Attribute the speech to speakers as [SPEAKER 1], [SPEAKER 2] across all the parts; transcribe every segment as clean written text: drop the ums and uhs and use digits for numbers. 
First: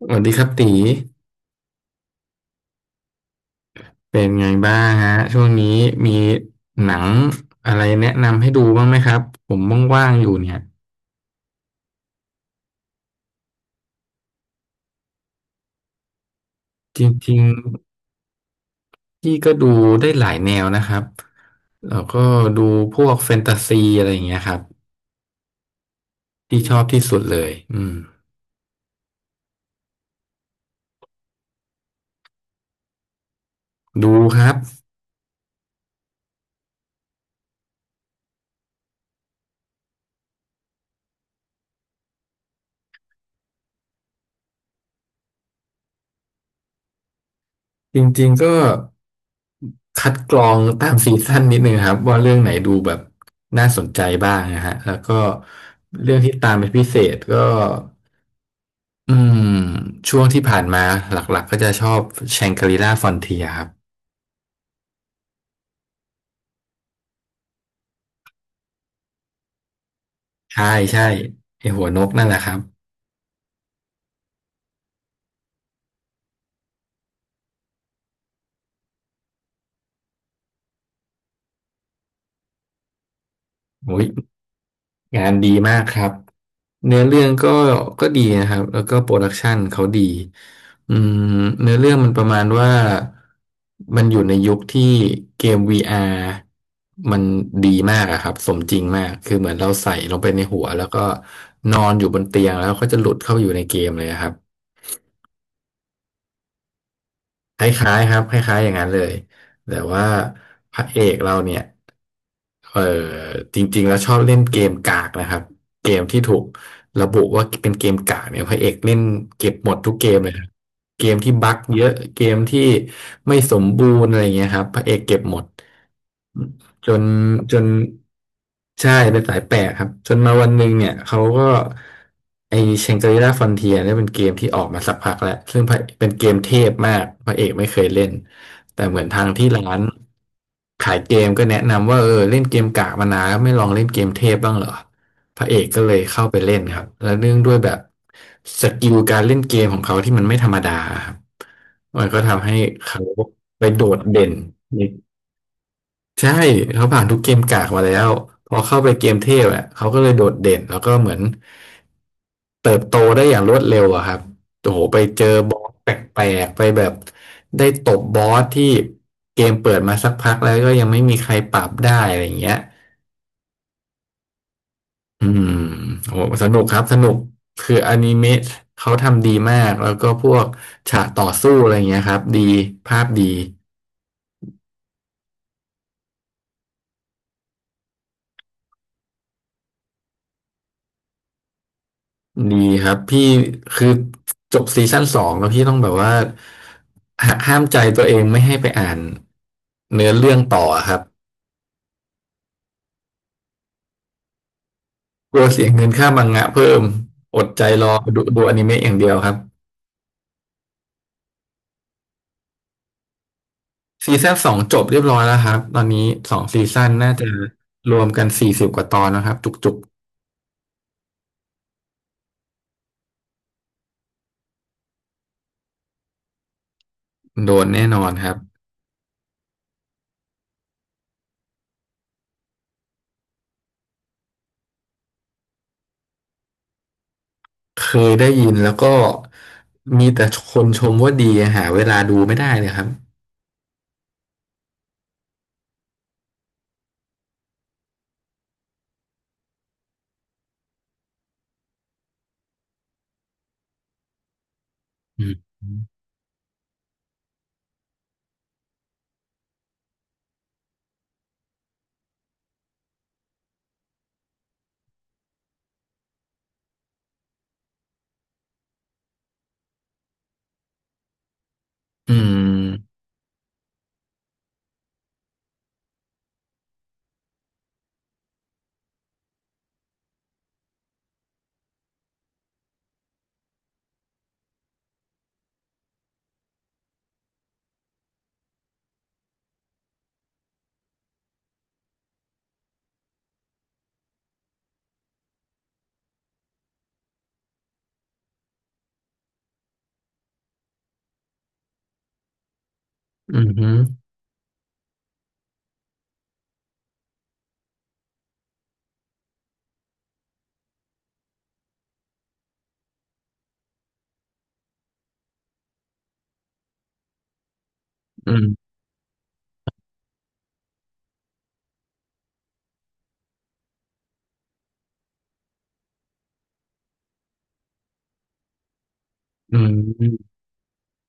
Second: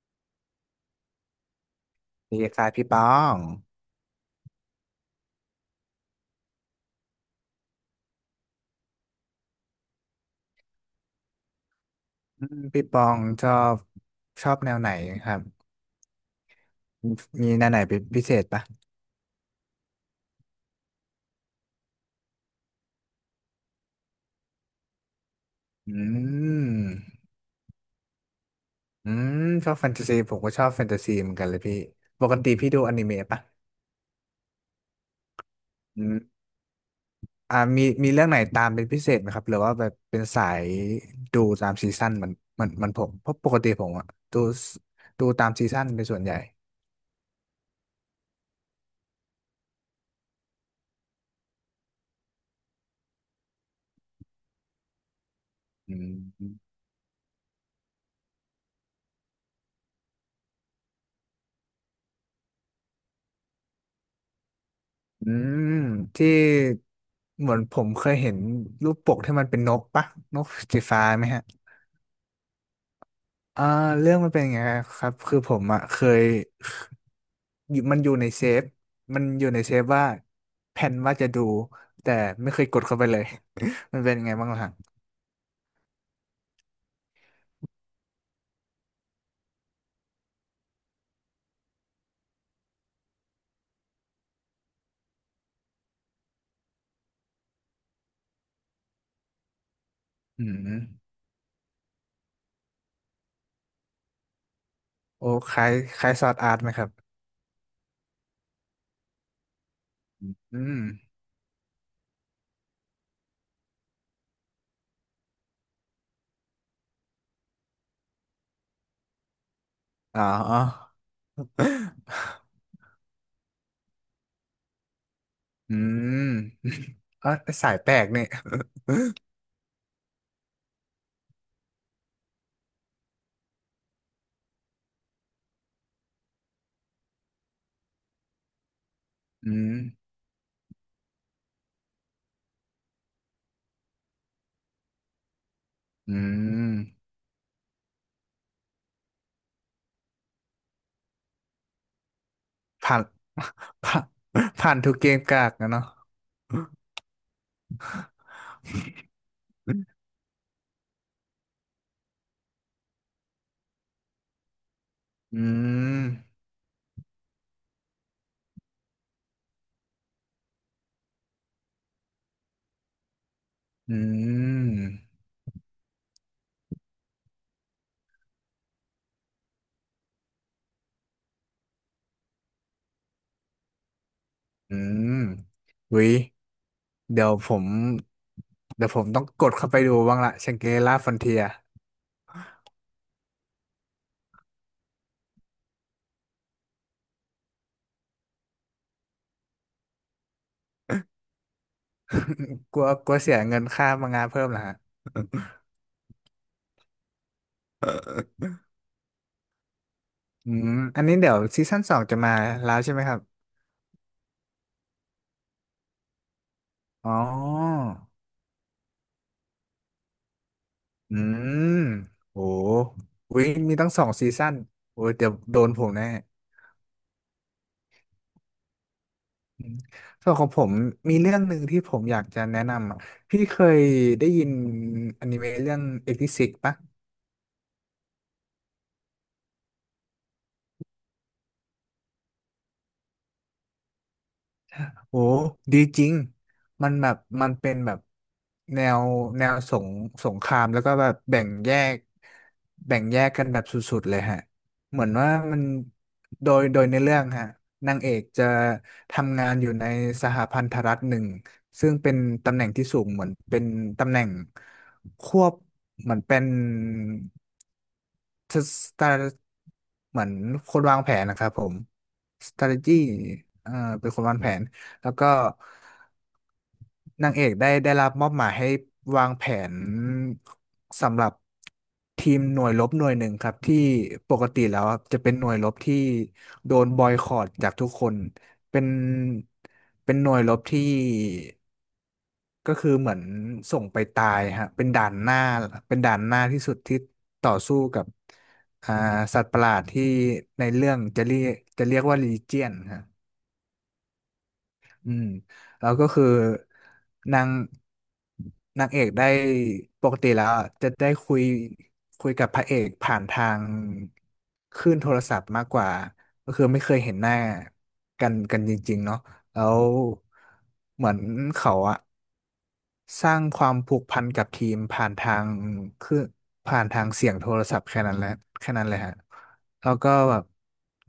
[SPEAKER 1] สวัสดีครับตี
[SPEAKER 2] ดีคสายพี่ปอง
[SPEAKER 1] เป็นไงบ้างฮะช่วงนี้มีหนังอะไรแนะนำให้ดูบ้างไหมครับผมว่างๆอยู่เนี่ย
[SPEAKER 2] พี่ปองชอบแนวไหนครับ
[SPEAKER 1] จริง
[SPEAKER 2] มีแนวไหนเป็นพิเศษปะ
[SPEAKER 1] ๆพี่ก็ดูได้หลายแนวนะครับแล้วก็ดูพวกแฟนตาซีอะไรอย่างเงี้ยครับ
[SPEAKER 2] อื
[SPEAKER 1] ที่ชอบที่สุ
[SPEAKER 2] ม
[SPEAKER 1] ดเลยอืม
[SPEAKER 2] อืมชอบแฟนตาซีผมก็ชอบแฟนตาซีเหมือนกันเลยพี่ปกติพี่ดูอนิเมะปะ
[SPEAKER 1] ดูครับ
[SPEAKER 2] อืมมีเรื่องไหนตามเป็นพิเศษไหมครับหรือว่าแบบเป็นสายดูตามซีซั่นเหมันเหมันเหมันผมเพราะปกติผมอะดูดูตามซีซั่นเป็นส่วนใหญ่
[SPEAKER 1] จริงๆก็คัดกรองตามซีซั่นนิดนึงครับว่าเรื่องไหนดูแบบน่าสนใจบ้างนะฮะแล้วก็
[SPEAKER 2] อื
[SPEAKER 1] เรื่องที่ตามเป็
[SPEAKER 2] ม
[SPEAKER 1] นพิเศษก็ อืมช่วงที่ผ่านมาหลักๆก็จะชอบแชงกรีล่าฟอนเทียครับ
[SPEAKER 2] อืมที่เหมือนผมเคยเห็นรูปปกที่มันเป็นนกปะนก
[SPEAKER 1] ใช่
[SPEAKER 2] สีฟ้า
[SPEAKER 1] ใช่
[SPEAKER 2] ไหมฮะ
[SPEAKER 1] ไอหัวนกนั่นแหละครับ
[SPEAKER 2] อ่าเรื่องมันเป็นอย่างไงครับคือผมอ่ะเคยอยู่มันอยู่ในเซฟว่าแผนว่าจะดูแต่ไม่เคยกดเข้าไปเลย มั
[SPEAKER 1] โอ้
[SPEAKER 2] น
[SPEAKER 1] ย
[SPEAKER 2] เป็นยังไงบ้างล่ะฮะ
[SPEAKER 1] งานดีมากครับเนื้อเรื่องก็ก็ดีนะครับแล้วก็โปรดักชันเขาดีอืมเนื้อเรื่องมันประมาณว่ามันอยู่ในยุคที่เกม VR มันดีมากอะครับสมจริงมากคือเหมือนเราใส่ลงไปใน
[SPEAKER 2] อื
[SPEAKER 1] หัวแล้วก็
[SPEAKER 2] ม
[SPEAKER 1] นอนอยู่บนเตียงแล้วก็จะหลุดเข้าไปอยู่ในเกมเลยอะครับ
[SPEAKER 2] โอ้คล้ายคล้ายซอร์ดอาร์ตไหมครับ
[SPEAKER 1] คล้ายๆครับคล้ายๆอย่างนั้นเลยแต่ว่า
[SPEAKER 2] อื
[SPEAKER 1] พระเอ
[SPEAKER 2] ม
[SPEAKER 1] กเราเนี่ยเออจริงๆแล้วชอบเล่นเกมกากนะครับเกมที่ถูกระบุว่าเป็นเกมกากเนี่ยพระเอกเล่นเก็บหมดทุกเกมเลยครับ
[SPEAKER 2] อ๋อ
[SPEAKER 1] เกมที่บั๊กเยอะเกมที่ไม่สมบูรณ์อะไรเงี้ยครับพระเอกเก็บหมด
[SPEAKER 2] อืม
[SPEAKER 1] จน
[SPEAKER 2] อ๋อ
[SPEAKER 1] จน
[SPEAKER 2] สายแปลกเนี่ย
[SPEAKER 1] ใช่เป็นสายแปลกครับจนมาวันหนึ่งเนี่ยเขาก็ไอเชงกรีล่าฟอนเทียเนี่ยเป็นเกมที่ออกมาสักพักแล้วซึ่งพระเป็นเกมเทพมากพระเอกไม่เคยเล่นแต่เหมือนทางที่
[SPEAKER 2] อื
[SPEAKER 1] ร้า
[SPEAKER 2] ม
[SPEAKER 1] นขายเกมก็แนะนำว่าเออเล่นเกมกากมานานแล้วไม่ลองเล่นเกมเทพบ้างเหรอพระเอกก็เลย
[SPEAKER 2] อื
[SPEAKER 1] เข้าไปเล่น
[SPEAKER 2] ม
[SPEAKER 1] ครับแล้วเนื่องด้วยแบบสกิลการเล่นเกมของเขาที่มันไม่ธรรมดาครับมันก็ทำให้
[SPEAKER 2] ผ่า
[SPEAKER 1] เขา
[SPEAKER 2] น
[SPEAKER 1] ไปโด ด
[SPEAKER 2] ผ่าน
[SPEAKER 1] เด่น
[SPEAKER 2] ผ่านทุกเกมกากนะเนาะ
[SPEAKER 1] ใช่เขาผ่านทุกเกมกากมาแล้วพอเข้าไปเกมเทพอ่ะเขาก็เลยโดดเด่นแล้วก็เหมือนเติบโตได้อย่างรวดเร็วอะครับโอ้โหไปเจอ
[SPEAKER 2] อื
[SPEAKER 1] บอสแปล
[SPEAKER 2] ม
[SPEAKER 1] กๆไปแบบได้ตบบอสที่เกมเปิดมาสักพักแล้วก็ยังไม่มีใครปรับได้อะไรอย่างเงี้ย
[SPEAKER 2] อืม
[SPEAKER 1] อืมโอ้โหสนุกครับสนุกคืออนิเมะเขาทำดีมากแล้วก็พวกฉากต่อสู้อะไรเงี้ยครับดีภาพดี
[SPEAKER 2] อืม วิ เดี๋ยวผมเดี๋ยวผมต้องกดเข้าไปดูบ้างละชังเกล่าฟอนเทีย
[SPEAKER 1] ดีครับพี่คือจบซีซั่นสองแล้วพี่ต้องแบบว่าหาห้ามใจตัวเองไม่ให้ไปอ่านเนื้อเรื่องต่อครับ
[SPEAKER 2] กลัวกลัวเสียเงินค่ามังงะเพิ่มเหรอฮะ
[SPEAKER 1] กลัวเสียเงินค่ามังงะเพิ่มอดใจรอดูดูอนิเมะอย่างเดียวครับ
[SPEAKER 2] อืม อันนี้เดี๋ยวซีซั่นสองจะมาแล้วใช่ไหมครับ
[SPEAKER 1] ซีซั่นสองจบเรียบร้อยแล้วครับตอนนี้สองซีซั่นน่า
[SPEAKER 2] อ๋อ
[SPEAKER 1] จะรวมกัน40กว่าตอนนะครับจุก
[SPEAKER 2] อืมโหวิมีตั้งสองซีซั่นโอ้ยเดี๋ยวโดนผมแน่
[SPEAKER 1] ๆโดนแน่นอนครับ
[SPEAKER 2] อืมส่วนของผมมีเรื่องหนึ่งที่ผมอยากจะแนะนำอ่ะพี่เคยได้ยินอนิเมะเรื่องเอ็กซ์ซิกปะ
[SPEAKER 1] เคยได้ยินแล้วก็มีแต่คนชมว่าดีหาเวลาดูไม่ได้เลยครับ
[SPEAKER 2] โอ้ดีจริงมันแบบมันเป็นแบบแนวแนวสงสงครามแล้วก็แบบแบ่งแยกแบ่งแยกกันแบบสุดๆเลยฮะเหมือน
[SPEAKER 1] อื
[SPEAKER 2] ว่า
[SPEAKER 1] ม
[SPEAKER 2] มันโดยในเรื่องฮะนางเอกจะทำงานอยู่ในสหพันธรัฐหนึ่งซึ่งเป็นตำแหน่งที่สูงเหมือนเป็นตำแหน่งควบเหมือนเป็น จะสตาร์เหมือนคนวางแผนนะครับผม
[SPEAKER 1] อืม
[SPEAKER 2] strategy เอ่อเป็นคนวางแผน แล้วก็นางเอกได้ได้รับมอบหมายให้วางแผนสำหรับทีมหน่วยรบหน่วยหนึ่งครับที่ปกติแล้วครับจะเป็นหน่วยรบที่โดนบอยคอตจากทุกคน เป็นเป็นหน่วยรบที่ ก็คือเหมือนส่งไปตายฮะเป็นด่านหน้าเป็นด่านหน้าที่สุดที่ต่อสู้กับอ่าสัตว์ประหลาดที่ในเรื่องจะเรียกจะเรียกว่าลีเจียนฮะ
[SPEAKER 1] อืม
[SPEAKER 2] อืมแล้วก็คือนางนางเอกได้ปกติแล้วอะจะได้คุยคุยกับพระเอกผ่านทางคลื่นโทรศัพท์มากกว่าก็คือไม่เคยเห็นหน้ากั
[SPEAKER 1] อื
[SPEAKER 2] นกัน
[SPEAKER 1] ม
[SPEAKER 2] จริงๆเนาะแล้วเหมือนเขาอะ สร้างความผูกพันกับทีมผ่านทางคือผ่านทางเสียงโทรศัพท์แค่นั้นแหละแค่นั้นเลยฮะ
[SPEAKER 1] อื
[SPEAKER 2] แล้วก็
[SPEAKER 1] ม
[SPEAKER 2] แบบ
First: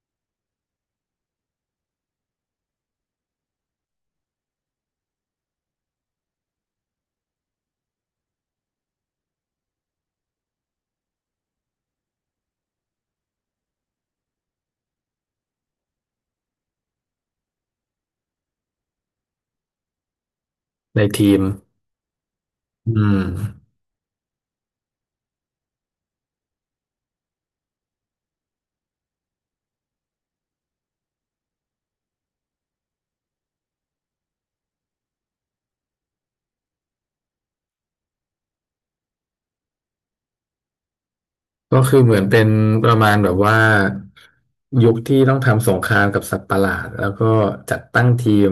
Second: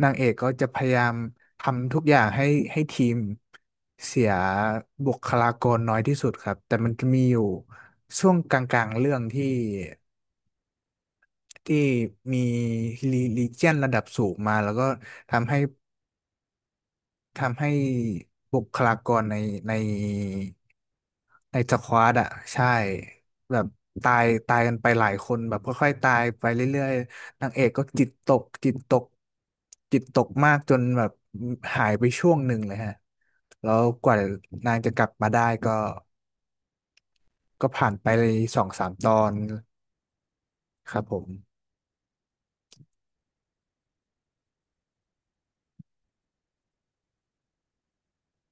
[SPEAKER 2] นางเอกก็จะพยายามทำทุกอย่างให้ให้ทีมเสียบุคลากรน้อยที่สุดครับแต่มันจะมีอยู่ช่วงกลางๆเรื่องที่ที่มีลีเจียนระดับสูงมาแล้วก็ทำให้ ทำให้บุคลากรในใน
[SPEAKER 1] ในทีม
[SPEAKER 2] ในสควอตอ่ะใช่
[SPEAKER 1] อืม
[SPEAKER 2] แบบตายตายกันไปหลายคนแบบค่อยๆตายไปเรื่อยๆนางเอกก็จิตตกจิตตกจิตตกมากจนแบบหายไปช่วงหนึ่งเลยฮะแล้วกว่านางจะกลับมาได้ก็ก็ผ่านไปเลยสองสามตอนครับผม
[SPEAKER 1] ก็คือเหมือนเป็นประมาณแบบว่ายุคที่ต้องทำสงครามกับสัตว์ประหลาดแล้วก็จัดตั้งทีม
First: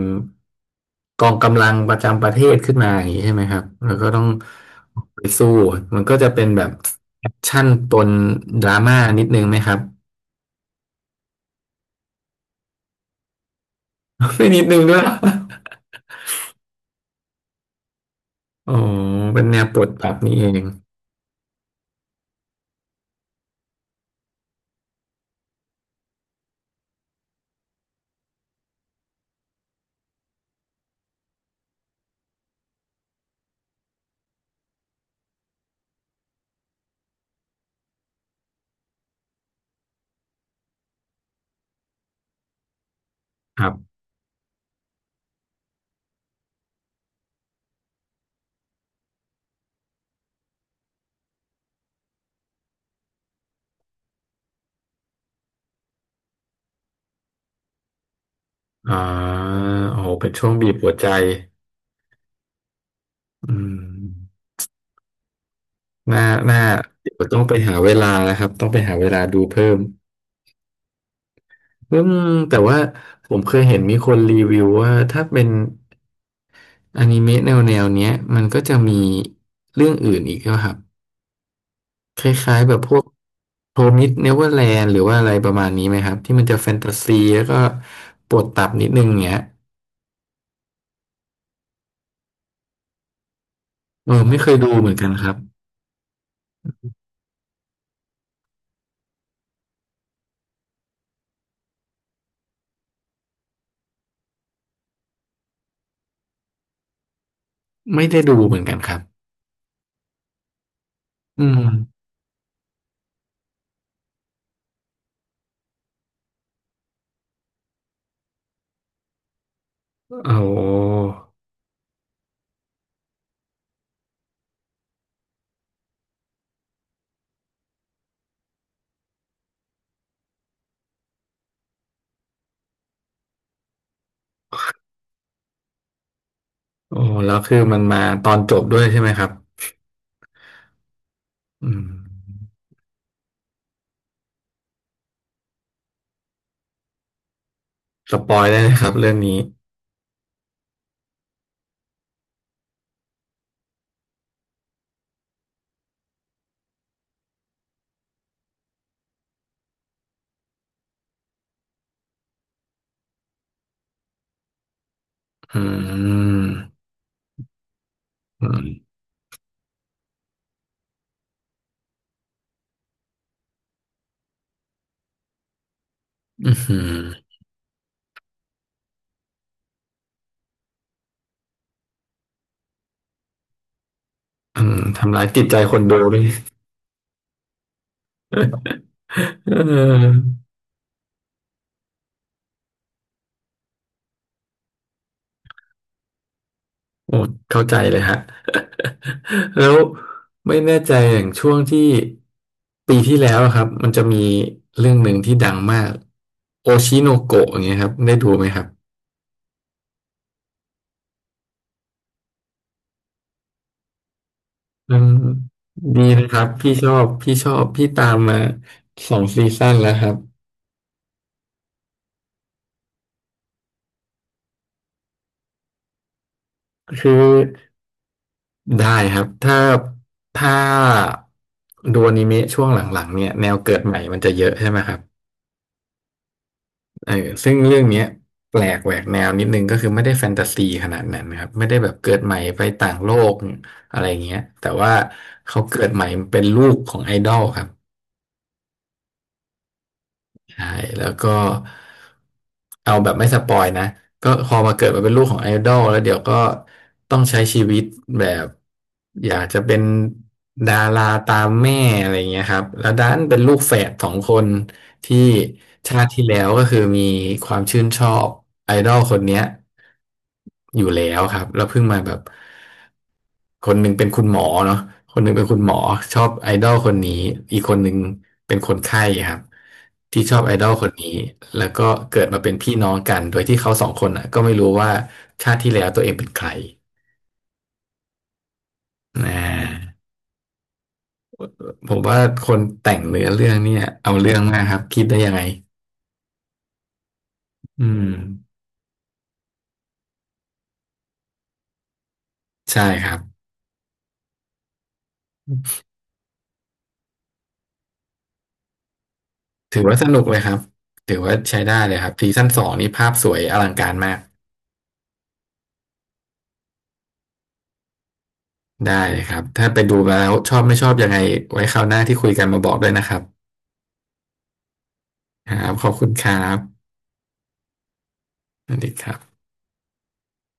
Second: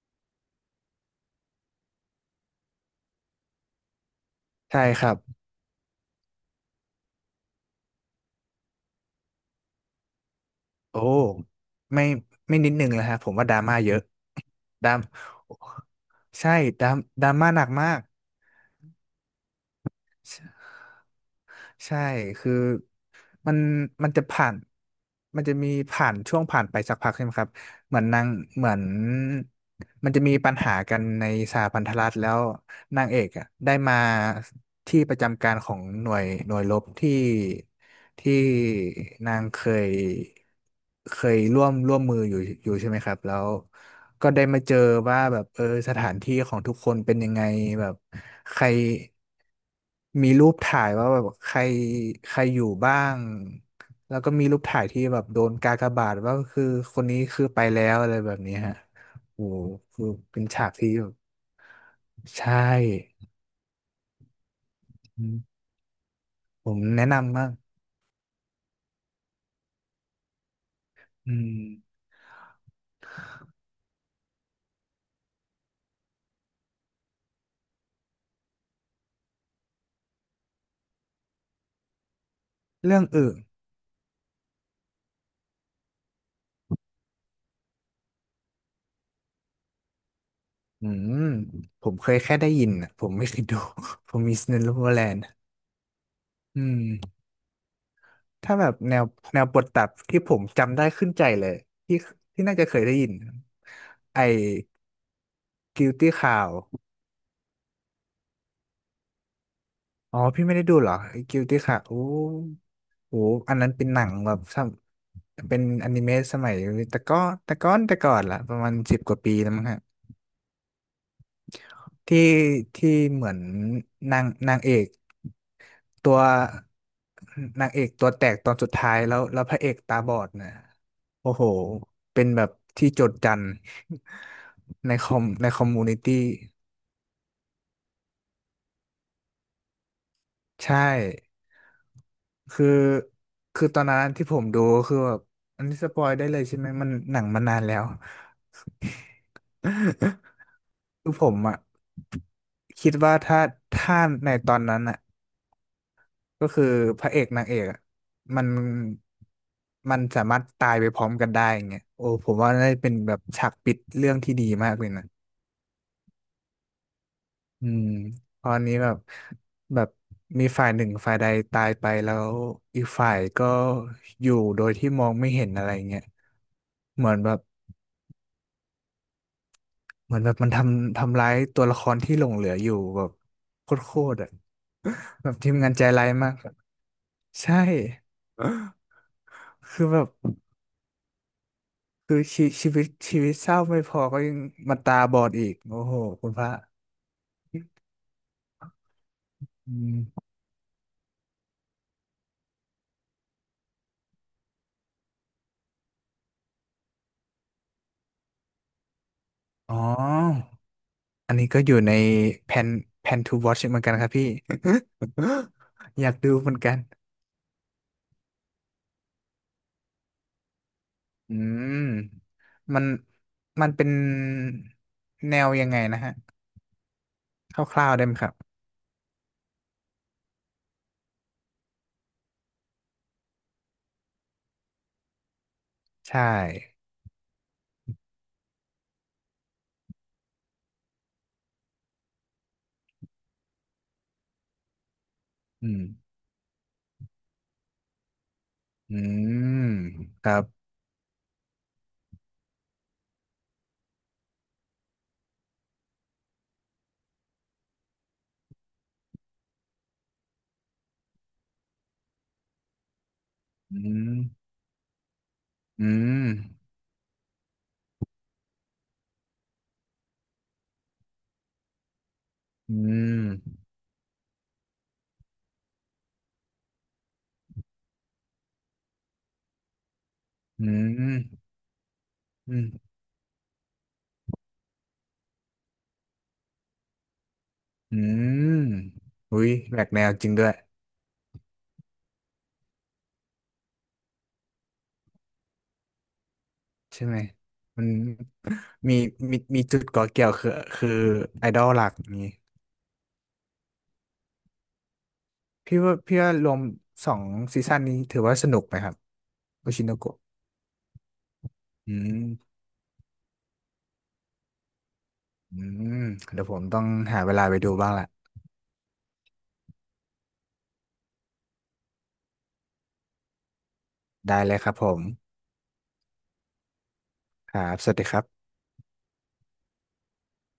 [SPEAKER 1] กองกำลังประจำประเทศขึ้นมาอย่างนี้ใช่ไหมครับแล้วก็ต้อง
[SPEAKER 2] ใช่ครับ
[SPEAKER 1] ไปสู้มันก็จะเป็นแบบแอคชั่นปนดราม่านิดนึงไหมครับ
[SPEAKER 2] โอ้ไม่ไม่นิดนึงเลยฮะผมว่าดราม่าเยอะ
[SPEAKER 1] ไม่นิดนึง
[SPEAKER 2] ดรา
[SPEAKER 1] ด้ว
[SPEAKER 2] ม
[SPEAKER 1] ย
[SPEAKER 2] ใช่ดราม่าหนักมาก
[SPEAKER 1] อ๋อเป็นแนวปลดปรับนี่เอง
[SPEAKER 2] ใช่คือมันมันจะผ่านมันจะมีผ่านช่วงผ่านไปสักพักใช่ไหมครับเหมือนนางเหมือนมันจะมีปัญหากันในสหพันธรัฐแล้วนางเอกอะได้มา ที่ประจำการของหน่วยหน่วยรบที่ที่นางยเคยร่วมร่วมมืออยู่อยู่ใช่ไหมครับแล้ว
[SPEAKER 1] ครับ
[SPEAKER 2] ก็ได้มาเจอว่าแบบเออสถานที่ของทุกคนเป็นยังไงแบบใครมีรูปถ่ายว่าแบบใครใครอยู่บ้างแล้วก็มีรูปถ่ายที่แบบโดนกากบาทว่าคือคนนี้คือไปแล้วอะไรแบบนี้ฮะ
[SPEAKER 1] อ่า
[SPEAKER 2] โอ้โห
[SPEAKER 1] โอ้
[SPEAKER 2] คือ
[SPEAKER 1] โหเป็น
[SPEAKER 2] เป็น
[SPEAKER 1] ช่วง
[SPEAKER 2] ฉา
[SPEAKER 1] บี
[SPEAKER 2] ก
[SPEAKER 1] บหั
[SPEAKER 2] ที่
[SPEAKER 1] วใจ
[SPEAKER 2] แบบใช่
[SPEAKER 1] อืม
[SPEAKER 2] อืม
[SPEAKER 1] น่าน่า
[SPEAKER 2] ผมแนะ
[SPEAKER 1] เดี๋ยว
[SPEAKER 2] นำ
[SPEAKER 1] ต้อง
[SPEAKER 2] มาก
[SPEAKER 1] ไปหาเวลานะครับ ต้องไปหาเวลาดูเพิ่ม
[SPEAKER 2] อื
[SPEAKER 1] อื
[SPEAKER 2] ม
[SPEAKER 1] มแต่ว่าผมเคยเห็นมีคนรีวิวว่าถ้าเป็นอนิเมะแนวเนี้ยมันก็จะมีเรื่องอื่นอีกนะครับคล้ายๆแบบพ
[SPEAKER 2] เรื่
[SPEAKER 1] ว
[SPEAKER 2] อ
[SPEAKER 1] ก
[SPEAKER 2] งอื่น
[SPEAKER 1] โรมิดเนเวอร์แลนด์หรือว่าอะไรประมาณนี้ไหมครับที่มันจะแฟนตาซีแล้วก็ปวดตับนิดนึงเงี้ย
[SPEAKER 2] อืมผมเคยแค่ได้ยินอ่ะผมไม่เคยดู ผ
[SPEAKER 1] เอ
[SPEAKER 2] ม
[SPEAKER 1] อ
[SPEAKER 2] มี
[SPEAKER 1] ไม่เค
[SPEAKER 2] n
[SPEAKER 1] ยดู
[SPEAKER 2] e v
[SPEAKER 1] เห
[SPEAKER 2] e
[SPEAKER 1] มื
[SPEAKER 2] r
[SPEAKER 1] อน
[SPEAKER 2] l a
[SPEAKER 1] กัน
[SPEAKER 2] แ d
[SPEAKER 1] ครับ
[SPEAKER 2] อืมถ้าแบบแนวแนวบทตัดที่ผมจำได้ขึ้นใจเลยที่ที่น่าจะเคยได้ยินไอ้ Guilty Crown
[SPEAKER 1] ไม่ได้ดูเหมือนกันครับ
[SPEAKER 2] อ๋อพี่ไม่ได้ดูเหรอไอ้
[SPEAKER 1] อื
[SPEAKER 2] Guilty
[SPEAKER 1] ม
[SPEAKER 2] Crown โอ้โหอันนั้นเป็นหนังแบบสมเป็นอนิเมะสมัยแต่ก็แต่ก้อนแต่ก่อนละประมาณสิบกว่าปีแล้วมั้งฮะ
[SPEAKER 1] โอ้
[SPEAKER 2] ที่เหมือนนางนางเอก ตัวนางเอกตัวแตกตอนสุดท้ายแล้วแล้วพระเอกตาบอดนะโอ้โหเป็นแบบที่โจษจันทร์ ในคอมในคอมมูนิตี้
[SPEAKER 1] โอ้แล้วคือมันมาตอนจบด้วยใช่ไหมครับ
[SPEAKER 2] ใช่
[SPEAKER 1] อืม
[SPEAKER 2] คือคือตอนนั้นที่ผมดูคือแบบอันนี้สปอยได้เลยใช่ไหมมันหนังมานานแล้ว
[SPEAKER 1] สปอยได้เลยครับเรื่องนี้
[SPEAKER 2] คือผมอ่ะคิดว่าถ้าถ้าในตอนนั้นอ่ะ ก็คือพระเอกนางเอกอะมันมันสามารถตายไปพร้อมกันได้อย่างเงี้ยโอ้ผมว่าได้เป็นแบบฉากปิดเรื่องที่ดีมากเลยนะ
[SPEAKER 1] อืม
[SPEAKER 2] อืมต
[SPEAKER 1] อื
[SPEAKER 2] อน
[SPEAKER 1] ม
[SPEAKER 2] นี้แบบแบบมีฝ่ายหนึ่งฝ่ายใดตายไปแล้วอีกฝ่ายก็อยู่โดยที่มองไม่เห็นอะไรเงี้ย
[SPEAKER 1] อืมื
[SPEAKER 2] เหมือนแบบเหมือนแบบมันทำทำร้ายตัวละครที่หลงเหลืออยู่แบบโคตรๆอ่ะ
[SPEAKER 1] ออืมทำร้า ย
[SPEAKER 2] แบบ
[SPEAKER 1] จิต
[SPEAKER 2] ที
[SPEAKER 1] ใจ
[SPEAKER 2] มงา
[SPEAKER 1] ค
[SPEAKER 2] น
[SPEAKER 1] น
[SPEAKER 2] ใจ
[SPEAKER 1] ดู
[SPEAKER 2] ร้าย
[SPEAKER 1] ด้วย
[SPEAKER 2] มากใช่
[SPEAKER 1] เ
[SPEAKER 2] คือแบบ
[SPEAKER 1] ออ
[SPEAKER 2] คือชีชีวิตเศร้าไม่พอก็ยังมาตาบอดอีกโอ้โหคุณพระ
[SPEAKER 1] โอ้เข้าใจเลยฮะ แล้ว
[SPEAKER 2] อืม
[SPEAKER 1] ไม่แน่ใจอย่างช่วงที่ปีที่แล้วอะครับมันจะมีเรื่องหนึ่งที่ดังมากโอชิโนโกะอย่างเงี้ยครับได้ดูไหมครับ
[SPEAKER 2] อ๋ออันนี้ก็อยู่ในแผนแผน to watch เหมือนกันครับพี่
[SPEAKER 1] อืมดี
[SPEAKER 2] อยาก
[SPEAKER 1] นะค
[SPEAKER 2] ดู
[SPEAKER 1] รับ
[SPEAKER 2] เหมือน
[SPEAKER 1] พี่
[SPEAKER 2] กัน
[SPEAKER 1] ชอบพี่ชอบพี่ตามมาสองซีซั่นแล้วครับ
[SPEAKER 2] อืมมันมันเป็นแนวยังไงนะฮะ
[SPEAKER 1] คือ
[SPEAKER 2] คร่าวๆได้ไหมครับ
[SPEAKER 1] ได้ครับถ้าดูอนิเมะช่วงหลังๆเนี่ยแนวเกิดใหม่มันจะเยอะใช่ไหมครับ
[SPEAKER 2] ใช่
[SPEAKER 1] เออซึ่งเรื่องเนี้ยแปลกแหวกแนวนิดนึงก็คือไม่ได้แฟนตาซีขนาดนั้นนะครับไม่ได้แบบเกิดใหม่ไปต่างโลกอะไรเงี้ยแต่ว่าเขา
[SPEAKER 2] อื
[SPEAKER 1] เกิ
[SPEAKER 2] ม
[SPEAKER 1] ดใหม่เป็นลูกของไอดอลครับ
[SPEAKER 2] อืมครับ
[SPEAKER 1] ใช่แล้วก็เอาแบบไม่สปอยนะก็พอมาเกิดมาเป็นลูกของไอดอลแล้วเดี๋ยวก็ต้องใช้ชีวิตแบบอยากจะเป็นดาราตามแม่อะไรเงี้ยครับแล้วดันเป็นลูกแฝ
[SPEAKER 2] อื
[SPEAKER 1] ดสองคน
[SPEAKER 2] ม
[SPEAKER 1] ที่
[SPEAKER 2] อื
[SPEAKER 1] ชาติที่
[SPEAKER 2] ม
[SPEAKER 1] แล้วก็คือมีความชื่นชอบไอดอลคนเนี้ยอยู่แล้วครับแล้วเพิ่งมาแบบ
[SPEAKER 2] อืม
[SPEAKER 1] คนหนึ่งเป็นคุณหมอเนาะคนหนึ่งเป็นคุณหมอชอบไอดอลคนนี้อีกคนหนึ่งเป็นคนไข้ครับที่ชอบไอด
[SPEAKER 2] อื
[SPEAKER 1] อลคนนี้
[SPEAKER 2] ม
[SPEAKER 1] แล้วก็เกิดมาเป็
[SPEAKER 2] อื
[SPEAKER 1] นพี่น้
[SPEAKER 2] ม
[SPEAKER 1] องกันโดยที่เขาสองคนอ่ะก็ไม่รู้ว่าชาติที่แล้วตัวเองเป็นใคร
[SPEAKER 2] อืม
[SPEAKER 1] น
[SPEAKER 2] อุ้ยแหวก
[SPEAKER 1] ะ
[SPEAKER 2] แนวจริงด้วย
[SPEAKER 1] ผมว่าคนแต่งเนื้อเรื่องเนี่ยเอาเรื่องมากครับคิดได้ยังไง
[SPEAKER 2] ใช่ไหมมั
[SPEAKER 1] อื
[SPEAKER 2] น
[SPEAKER 1] ม
[SPEAKER 2] มีมีจุดก่อเกี่ยวคือคือไอดอลหลักนี้
[SPEAKER 1] ใช่ครับ
[SPEAKER 2] พี่ว่ารวมสองซีซั่นนี้ถือว่าสนุกไหมครับโอ
[SPEAKER 1] ถื
[SPEAKER 2] ชิ
[SPEAKER 1] อ
[SPEAKER 2] โน
[SPEAKER 1] ว่าส
[SPEAKER 2] โกะ
[SPEAKER 1] นุกเลยครับถือว่าใช้ได้
[SPEAKER 2] อื
[SPEAKER 1] เลยครับซีซั่น
[SPEAKER 2] ม
[SPEAKER 1] สองนี่ภาพสวยอลังการมาก
[SPEAKER 2] อืมเดี๋ยวผมต้องหาเวลาไปดูบ้างละ
[SPEAKER 1] ได้เลยครับถ้าไปดูมาแล้วชอบไม่ชอบยังไงไว้คราวหน้าที่คุยกันมาบอกด้วยนะครับ
[SPEAKER 2] ได้เลยครับผม
[SPEAKER 1] ครับขอบคุณครับ
[SPEAKER 2] ครับสวัสดีครับ
[SPEAKER 1] สวัสดีครับ